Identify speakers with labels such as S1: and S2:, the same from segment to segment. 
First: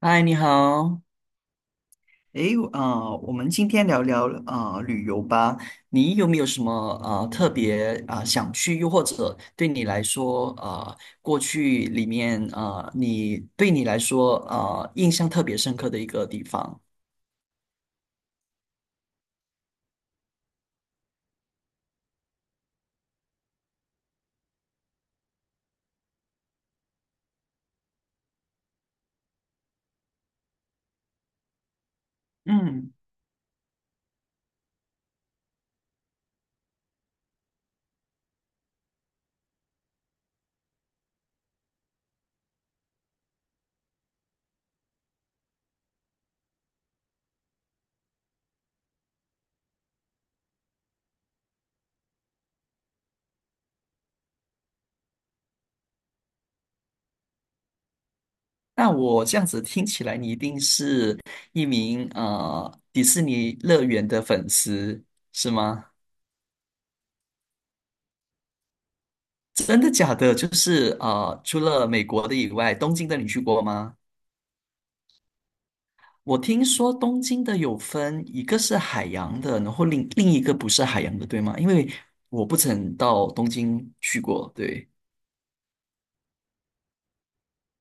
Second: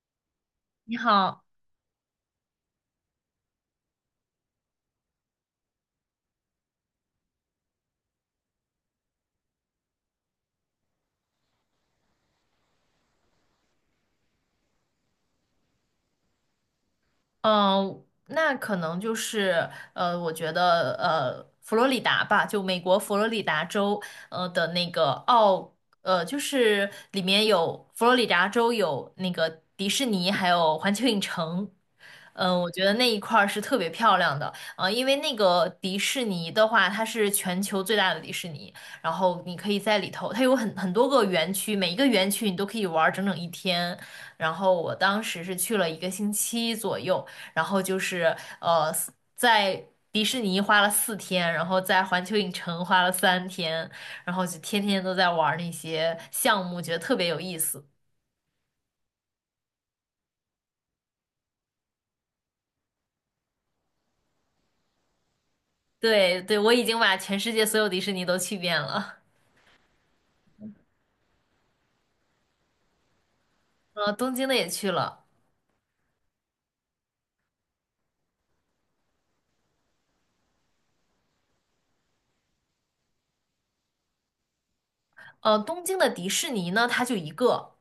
S1: 嗨，你
S2: 你
S1: 好。
S2: 好，
S1: 诶，啊、我们今天聊聊啊、旅游吧。你有没有什么啊特别啊、想去，又或者对你来说啊、过去里面啊、你来说啊、印象特别深刻的一个地方？
S2: 嗯，那可能就是我觉得佛罗里达吧，就美国佛罗里达州的那个奥呃，就是里面有佛罗里达州有那个迪士尼，还有环球影城。我觉得
S1: 嗯，
S2: 那一块儿是特别漂亮的，因为那个迪士尼的话，它是全球最大的迪士尼，然后你可以在里头，它有很多个园区，每一个园区你都可以玩儿整整一天。然后我当时是去了一个星期左右，然后就是在迪士尼花了4天，然后在环球影城花了3天，然后就天天都在玩儿那些项目，觉得特别有意思。
S1: 那我这样子听起来，你一定是一名迪士尼乐园的粉丝，是吗？
S2: 对对，我已经把全世界所有迪士尼都去遍了，
S1: 真的假的？就是除了美国的以外，东京的你去过吗？
S2: 东京的也去了，
S1: 我听说东京的有分，一个是海洋的，然后另一个不是海洋的，对吗？因为我不曾到东京去过，对。
S2: 东京的迪士尼呢，它就一个。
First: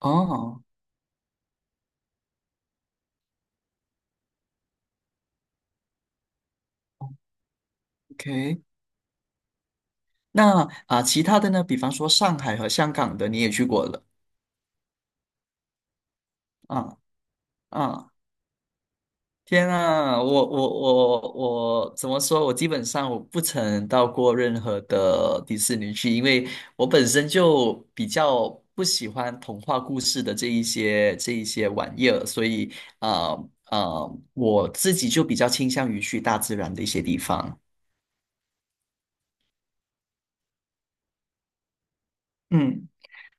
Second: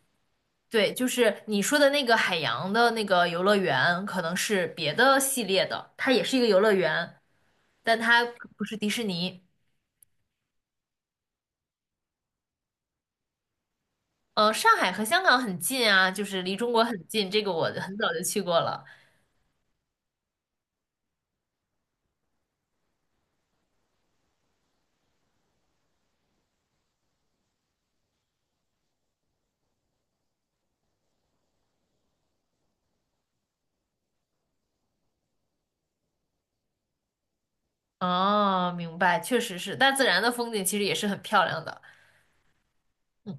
S1: 哦
S2: 对，就是你说的那个海洋的那个游乐园，可能是别的系列的，它也是一个游乐园，但它
S1: ，OK,
S2: 不是迪士尼。
S1: 那啊、其他的呢？比方说上海和香港的，你也去过了，
S2: 上海和香港很近啊，就是离中国
S1: 啊
S2: 很近，这个我很
S1: 啊。
S2: 早就去过了。
S1: 天啊，我怎么说？我基本上我不曾到过任何的迪士尼去，因为我本身就比较不喜欢童话故事的这一些玩意儿，所以啊啊、我自己就比较倾向于去大自然的一些地方。
S2: 哦，明白，确实是，大自然的风景其实也是很漂亮的。
S1: 嗯。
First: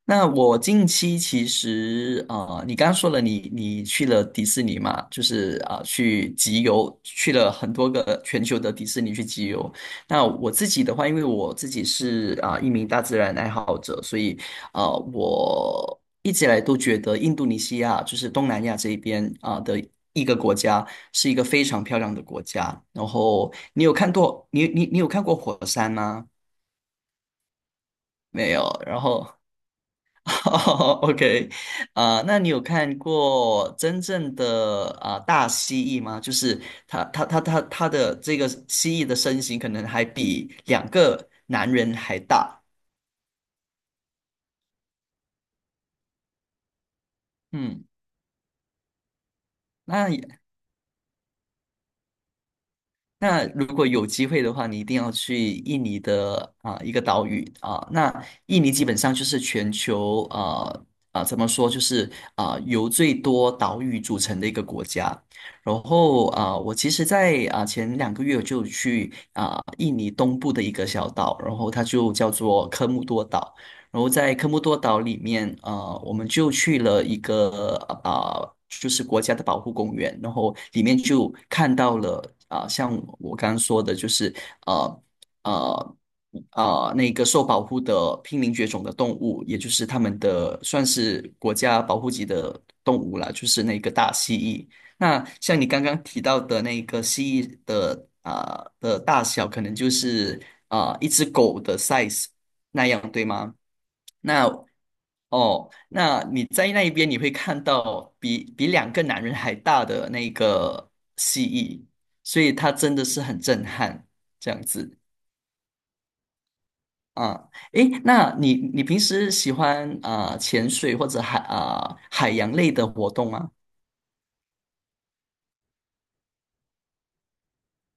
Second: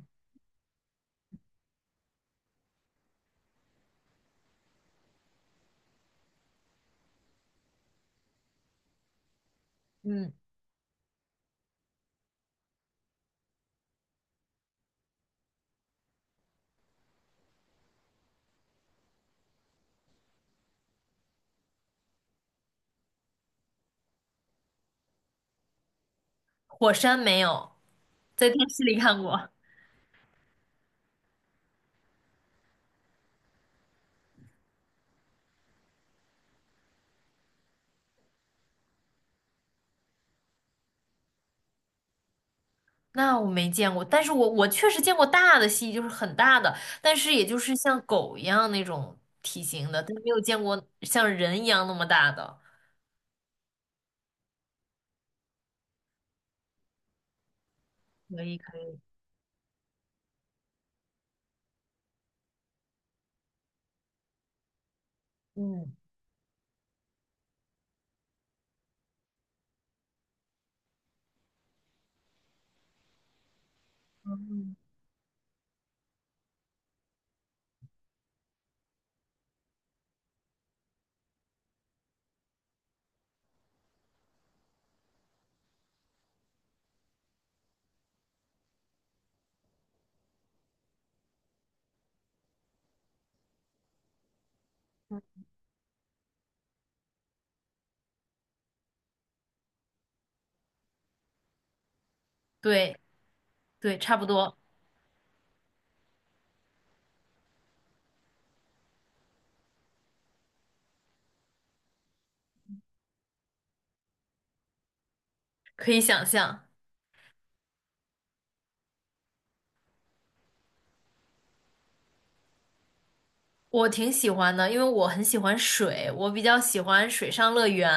S1: 那我近期其实你刚刚说了你去了迪士尼嘛，就是啊、去集邮，去了很多个全球的迪士尼去集邮。那
S2: 嗯，
S1: 我自己的话，因为我自己是啊、一名大自然爱好者，所以啊、我一直以来都觉得印度尼西亚就是东南亚这一边啊、的一个国家是一个非常漂亮的国家。然后你有看过火山吗？
S2: 火山没有，在
S1: 没有。
S2: 电视里
S1: 然
S2: 看
S1: 后
S2: 过，
S1: OK,啊、那你有看过真正的啊、大蜥蜴吗？就是它的这个蜥蜴的身形可能还比两个男人还大。
S2: 那我没见过，但是我确实见过大的蜥蜴，就是很大的，但是也就是
S1: 嗯，
S2: 像狗一样那种体型的，但没有
S1: 那
S2: 见过像人一样那么大的。
S1: 那如果有机会的话，你一定要去印尼的啊、一个岛屿啊、那
S2: 可以
S1: 印尼
S2: 可
S1: 基本
S2: 以，
S1: 上就是全球怎么说，就是啊、由最多岛屿组成的一个国家。然
S2: 嗯，
S1: 后啊、我其实在啊、前2个月我就去啊、印尼东部的一个小岛，然后它就叫做科穆多岛。然后在科莫
S2: 嗯
S1: 多岛里面，我们就去了一个就是国家的保护公园，然后里面就看到了啊、像我刚刚说的，就是呃呃那个受保护的濒临绝种的动物，也就是他们的算是国家保护级的动物啦，就是那个大蜥蜴。那像你刚刚提到的那个蜥蜴的啊、的大小，可能就是啊、一只狗的 size 那
S2: 对
S1: 样，对吗？
S2: 对，差不
S1: 那
S2: 多，
S1: 哦，那你在那一边你会看到比两个男人还大的那个蜥蜴，所以它真的是很震撼，这样子
S2: 可以想象。
S1: 啊。诶，那你平时喜欢啊、潜水或者海洋类的活动吗？
S2: 我挺喜欢的，因为我很喜欢水，我比较喜欢水上乐园，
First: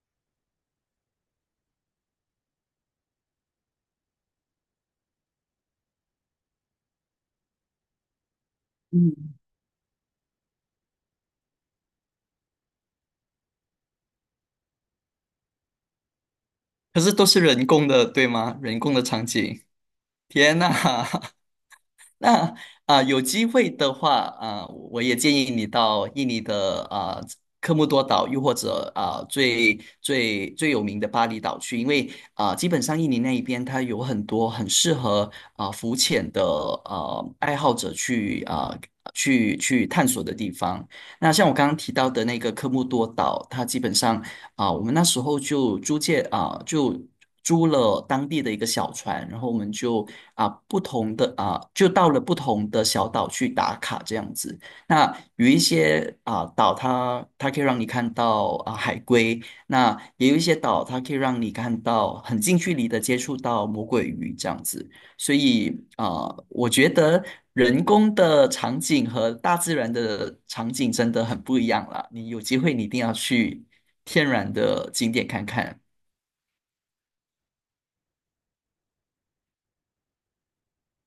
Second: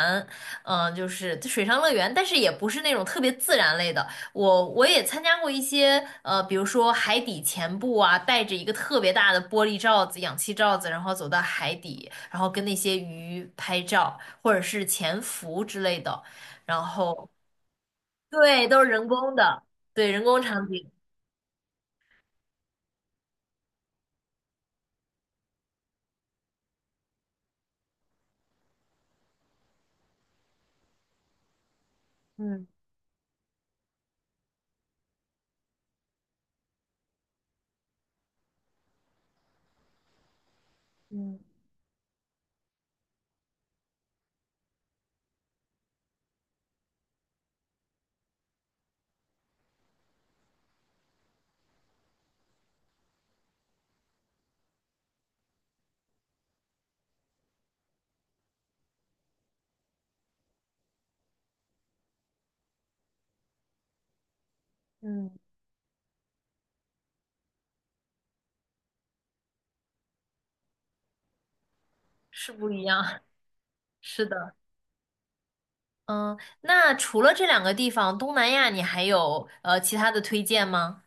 S2: 就是水上乐园，但是也不是那种特别自然类的。我也参加过一些，比如说海底潜步啊，带着一个特别大的玻璃罩子、氧气罩子，然后走到海底，然后跟那些鱼拍照，或者是潜伏之类的。然
S1: 可是都
S2: 后，
S1: 是人工的，对吗？
S2: 对，
S1: 人
S2: 都是
S1: 工的
S2: 人
S1: 场
S2: 工的，
S1: 景，
S2: 对，人工
S1: 天
S2: 场
S1: 呐！
S2: 景，
S1: 那啊、有机会的话啊、我也建议你到印尼的啊、科莫多岛，又或者啊、最最最有名的巴厘岛去，因为啊、
S2: 嗯
S1: 基本上印尼那一边它有很多很适合啊、浮潜的爱好者去啊、去探索的地方。那
S2: 嗯
S1: 像我刚刚提到的那个科莫多岛，它基本上啊，我们那时候就租借啊，就租了当地的一个小船，然后我们就啊不同的啊，就到了不同的小岛去打卡这样子。那有一些啊岛它可以让你看到啊海龟，那也有一些岛它可以让你看到很近距离的接触到魔鬼鱼这样子。
S2: 嗯，
S1: 所以啊，我觉得人工的场景和大自然的场景真的很不一样啦。你有
S2: 是
S1: 机
S2: 不
S1: 会，
S2: 一
S1: 你一定要
S2: 样，
S1: 去
S2: 是
S1: 天然
S2: 的。
S1: 的景点看看。
S2: 嗯，那除了这两个地方，东南亚你还有其他的推荐吗？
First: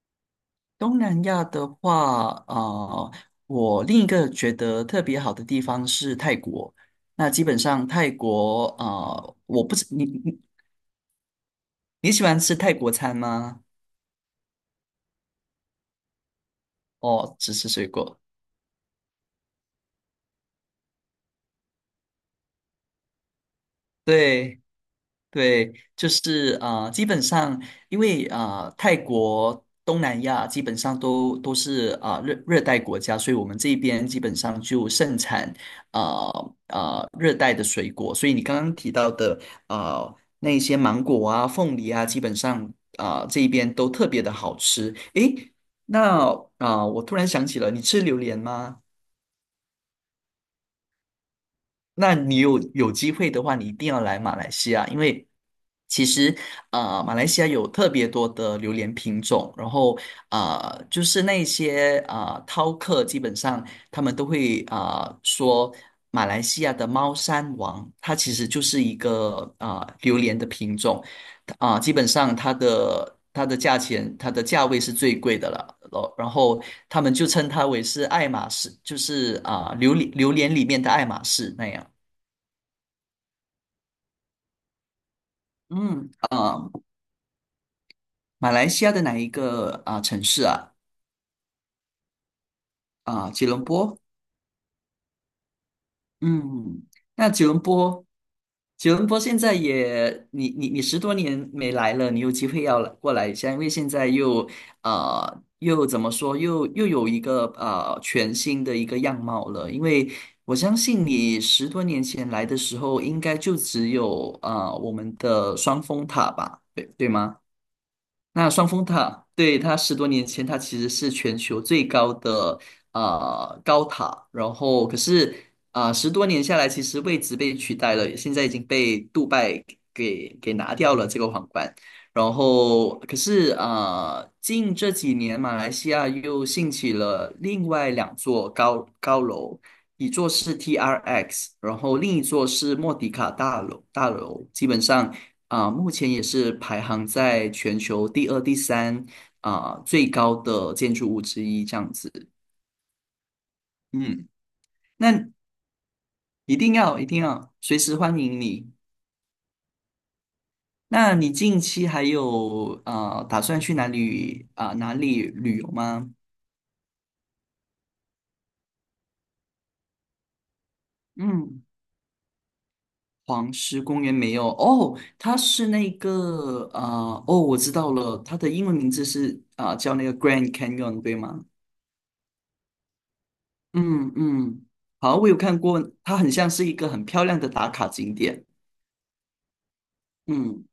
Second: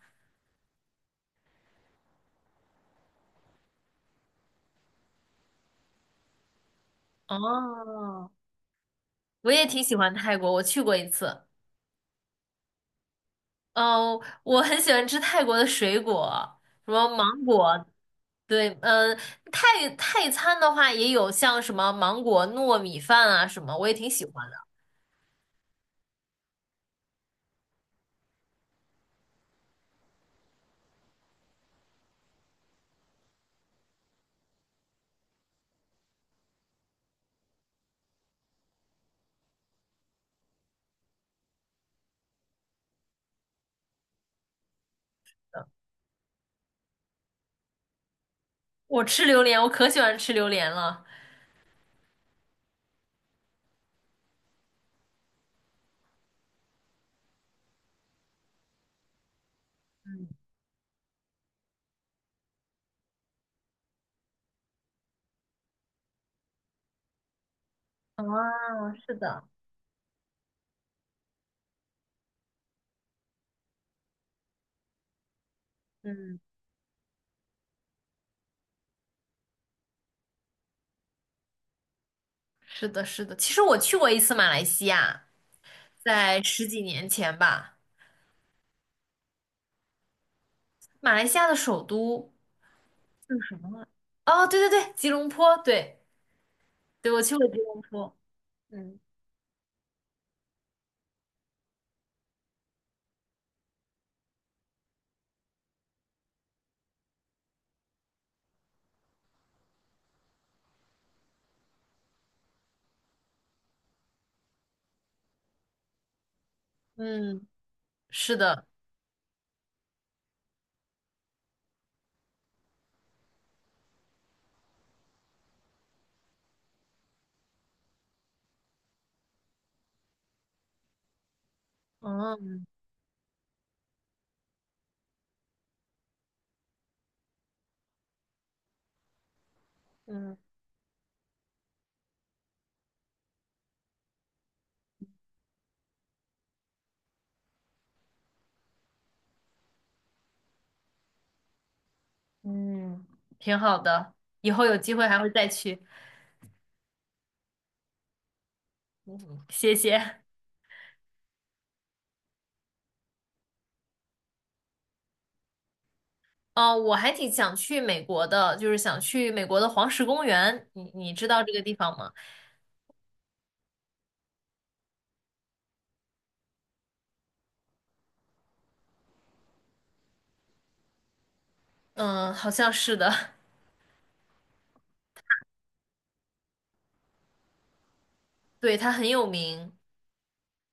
S1: 东南亚的话，啊，我另一个觉得特别好的地方是泰国。那基本上泰
S2: 哦，
S1: 国，啊，
S2: 我
S1: 我
S2: 也
S1: 不
S2: 挺
S1: 知
S2: 喜
S1: 你
S2: 欢泰
S1: 你
S2: 国，我去过一次。
S1: 你喜欢吃泰国餐吗？
S2: 哦，我很喜欢吃泰国的水果，什么芒
S1: 哦，只吃
S2: 果，
S1: 水果。
S2: 对，嗯，泰餐的话也有像什么芒果糯米饭啊什么，我也挺喜欢的。
S1: 对。对，就是啊、基本上因为啊、泰国、东南亚基本上都是啊、热带国家，所以我们这边基本上就盛产啊啊、热带的水果。所以你刚刚提到的那一些芒果啊、凤梨啊，基本上啊、这一边都特别的好吃。诶，那啊、我突然想起了，你吃榴莲吗？
S2: 我吃榴莲，我可喜欢吃榴莲了。
S1: 那你有机会的话，你一定要来马来西亚，因为其实马来西亚有特别多的榴莲品种，然后就是那些饕客，基本上他们都会啊说马来西亚的猫山王，它其实就是
S2: 哦，
S1: 一
S2: 是的，
S1: 个啊榴莲的品种，啊、基本上它的价钱，它的价位是最贵的了。哦然
S2: 嗯，
S1: 后他们就称它为是爱马仕，就是啊、榴莲里面的爱马仕那样。
S2: 是的，是的。其实我去过一次马来西亚，
S1: 嗯，
S2: 在十
S1: 啊，
S2: 几年前吧。
S1: 马来西亚的哪一个啊、城市啊？
S2: 马来西亚的首都
S1: 啊、
S2: 是
S1: 吉
S2: 什
S1: 隆
S2: 么来？
S1: 坡。
S2: 哦，对对对，吉隆坡，对
S1: 嗯，
S2: 对，我
S1: 那
S2: 去
S1: 吉
S2: 过吉
S1: 隆
S2: 隆
S1: 坡，
S2: 坡。
S1: 吉
S2: 嗯
S1: 隆坡现在也，你十多年没来了，你有机会要来过来一下，因为现在又怎么说，又有一个全新的一个样貌了。因为我相信你十多年前来的时候，应该就只有啊、我们的双峰塔吧，对对吗？
S2: 嗯是
S1: 那
S2: 的，
S1: 双峰塔，对，它十多年前，它其实是全球最高的高塔，然后可是啊、十多年下来，其实位置被取代了，现在已经被杜拜给拿掉了这个皇冠。然
S2: 嗯
S1: 后可是啊、近这几年马来西亚又兴起了另外2座高楼，一座
S2: 嗯，
S1: 是 TRX,然后另一座是莫迪卡大楼，基本上。啊、目前也是排行在全球第二、第三啊、最高的建筑物之一，这样子。
S2: 嗯，挺好的，
S1: 嗯，
S2: 以后有机会还
S1: 那
S2: 会再去。
S1: 一定要一定要随时欢迎你。
S2: 谢谢。
S1: 那你近期还有啊、打算去哪里旅游吗？
S2: 哦，我还挺想去美国的，就是想去美国的黄石公园，你知道这个
S1: 嗯，
S2: 地方吗？
S1: 黄石公园没有哦，它是那个啊、哦，我知道了，它的英文名字是啊、叫那个 Grand Canyon 对吗？
S2: 嗯，好像是的，
S1: 嗯嗯，好，我有看过，它很像是一个很漂亮的打卡景点。
S2: 对，它很有名。
S1: 嗯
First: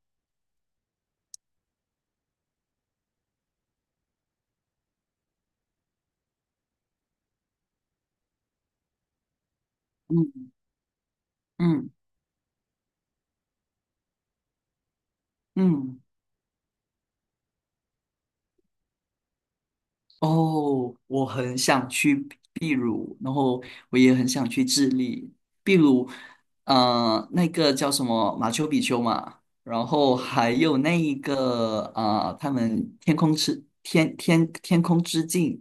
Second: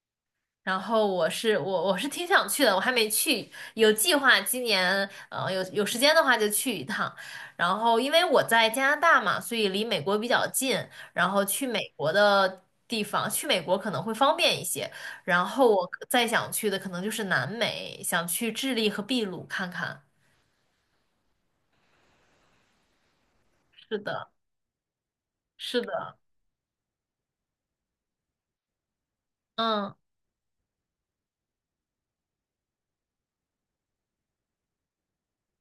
S2: 然后我是挺想去的，我还没去，有计划今年有时间的话就去一趟。然后因为我在加拿大嘛，所以离美国比较
S1: 嗯
S2: 近，然后去美
S1: 嗯
S2: 国的地方，去美国可能会方便一些。然后我
S1: 嗯，
S2: 可再想去的可能就是南美，想去智利和秘鲁看看。
S1: 哦，我很想去秘鲁，然后
S2: 是
S1: 我也很
S2: 的，
S1: 想去智利。秘
S2: 是
S1: 鲁，
S2: 的，
S1: 那个叫什么马丘比丘嘛，然
S2: 嗯
S1: 后还有那一个他们天空之镜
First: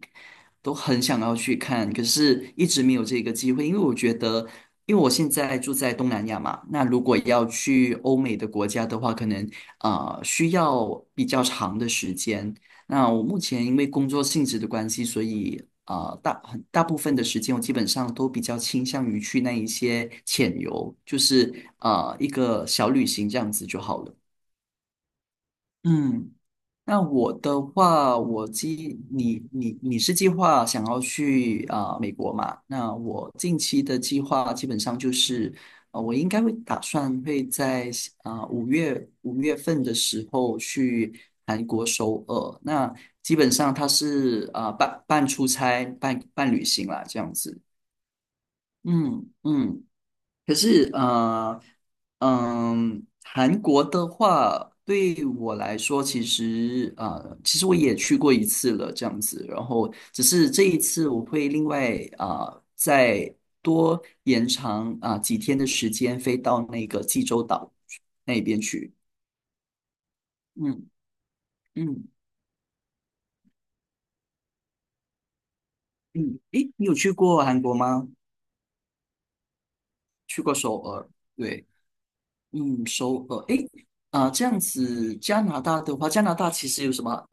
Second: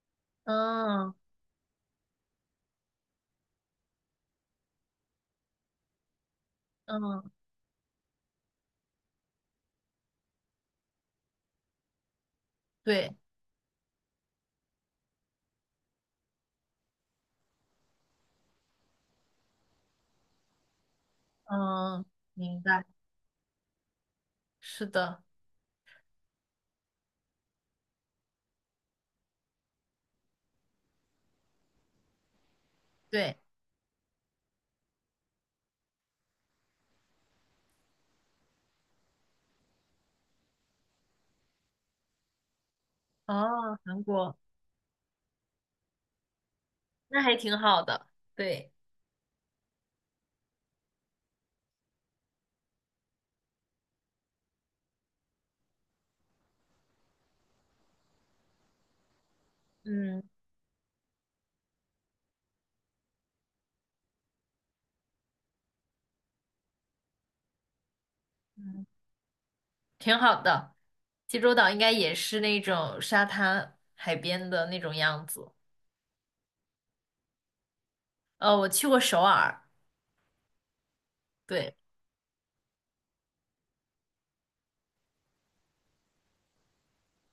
S1: 都很
S2: 嗯
S1: 想要去看，可是一直没有这个机会，因为我觉得，因为我现在住在东南亚嘛，那如果
S2: 嗯，
S1: 要去欧美的国家的话，可能啊需要比较长的时间。那
S2: 对，
S1: 我目前因为工作性质的关系，所以啊、很大部分的时间我基本上都比较倾向于去那一些浅游，就是
S2: 嗯，
S1: 啊、一
S2: 明
S1: 个
S2: 白，
S1: 小旅行这样子就好了。
S2: 是的，
S1: 嗯。那我的话，你是计划想要去啊、美国嘛？那我
S2: 对，
S1: 近期的计划基本上就是，我应该会打算会在啊五月份的时候去韩国首尔。那基本上
S2: 哦，
S1: 它
S2: 韩国，
S1: 是啊、半出差半旅行啦，这
S2: 那
S1: 样
S2: 还挺
S1: 子。
S2: 好的，对。
S1: 嗯嗯。可是，嗯，韩国的话，对我来说，其实，其实我也去过一次了，这样子。然后，
S2: 嗯
S1: 只是这一次我会另外啊、再多延长啊、几天的时间，飞到那个济州岛那边
S2: 嗯，
S1: 去。
S2: 挺好的。
S1: 嗯
S2: 济州岛应该
S1: 嗯
S2: 也是那种沙滩海边的那种样子。
S1: 嗯，诶，你有去过韩国吗？
S2: 我去过首尔，
S1: 去过首尔，对。
S2: 对，
S1: 嗯，首尔，诶，啊，这样子，加拿大的话，加拿大其实有什么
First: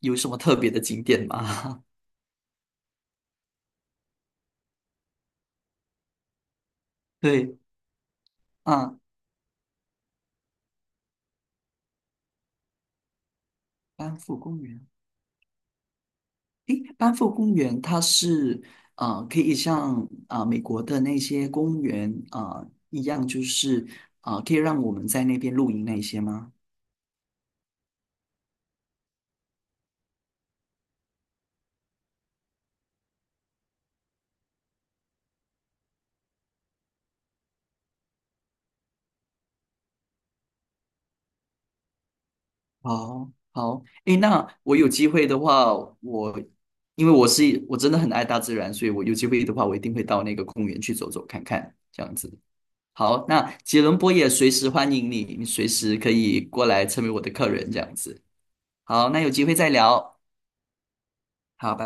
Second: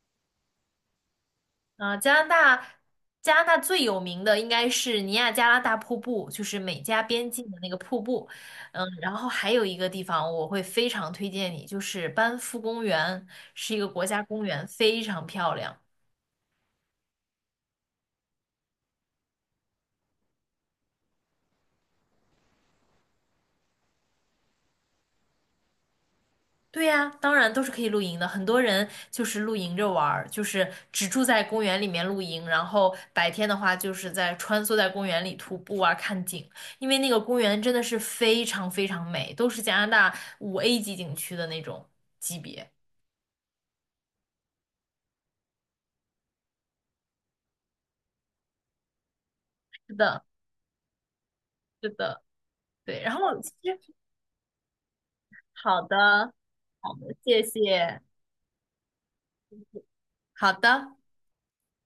S1: 有什么特别的景点吗？
S2: 啊、加拿大，加拿大最有名的应该是尼亚加拉大瀑布，就是美加 边境
S1: 对，
S2: 的那个瀑布。
S1: 啊，
S2: 然后还有一个地方我会非常推荐你，就是班夫公园，是一个国
S1: 班
S2: 家
S1: 夫
S2: 公
S1: 公
S2: 园，
S1: 园，
S2: 非常漂亮。
S1: 诶，班夫公园它是啊，可以像啊美国的那些公园啊一样，就是啊，可以让我们在那边露营那些吗？
S2: 对呀，当然都是可以露营的。很多人就是露营着玩儿，就是只住在公园里面露营，然后白天的话就是在穿梭在公园里徒步啊，看景。因为那个公园真的是非常非常美，都是加拿大5A 级景区的那种级别。
S1: 好，好，诶，那我有机会的话，我因为我是我真的很爱大自然，所以我有机会的话，我一
S2: 是
S1: 定会
S2: 的，
S1: 到那个公园去走走看看，
S2: 是
S1: 这样
S2: 的，
S1: 子。
S2: 对。然
S1: 好，
S2: 后
S1: 那
S2: 其
S1: 杰
S2: 实
S1: 伦波也随时欢迎你，你随
S2: 好
S1: 时可
S2: 的，
S1: 以过来
S2: 好
S1: 成为
S2: 的，
S1: 我的
S2: 谢
S1: 客人，这样
S2: 谢，
S1: 子。好，那有机会再聊。
S2: 好的。
S1: 好。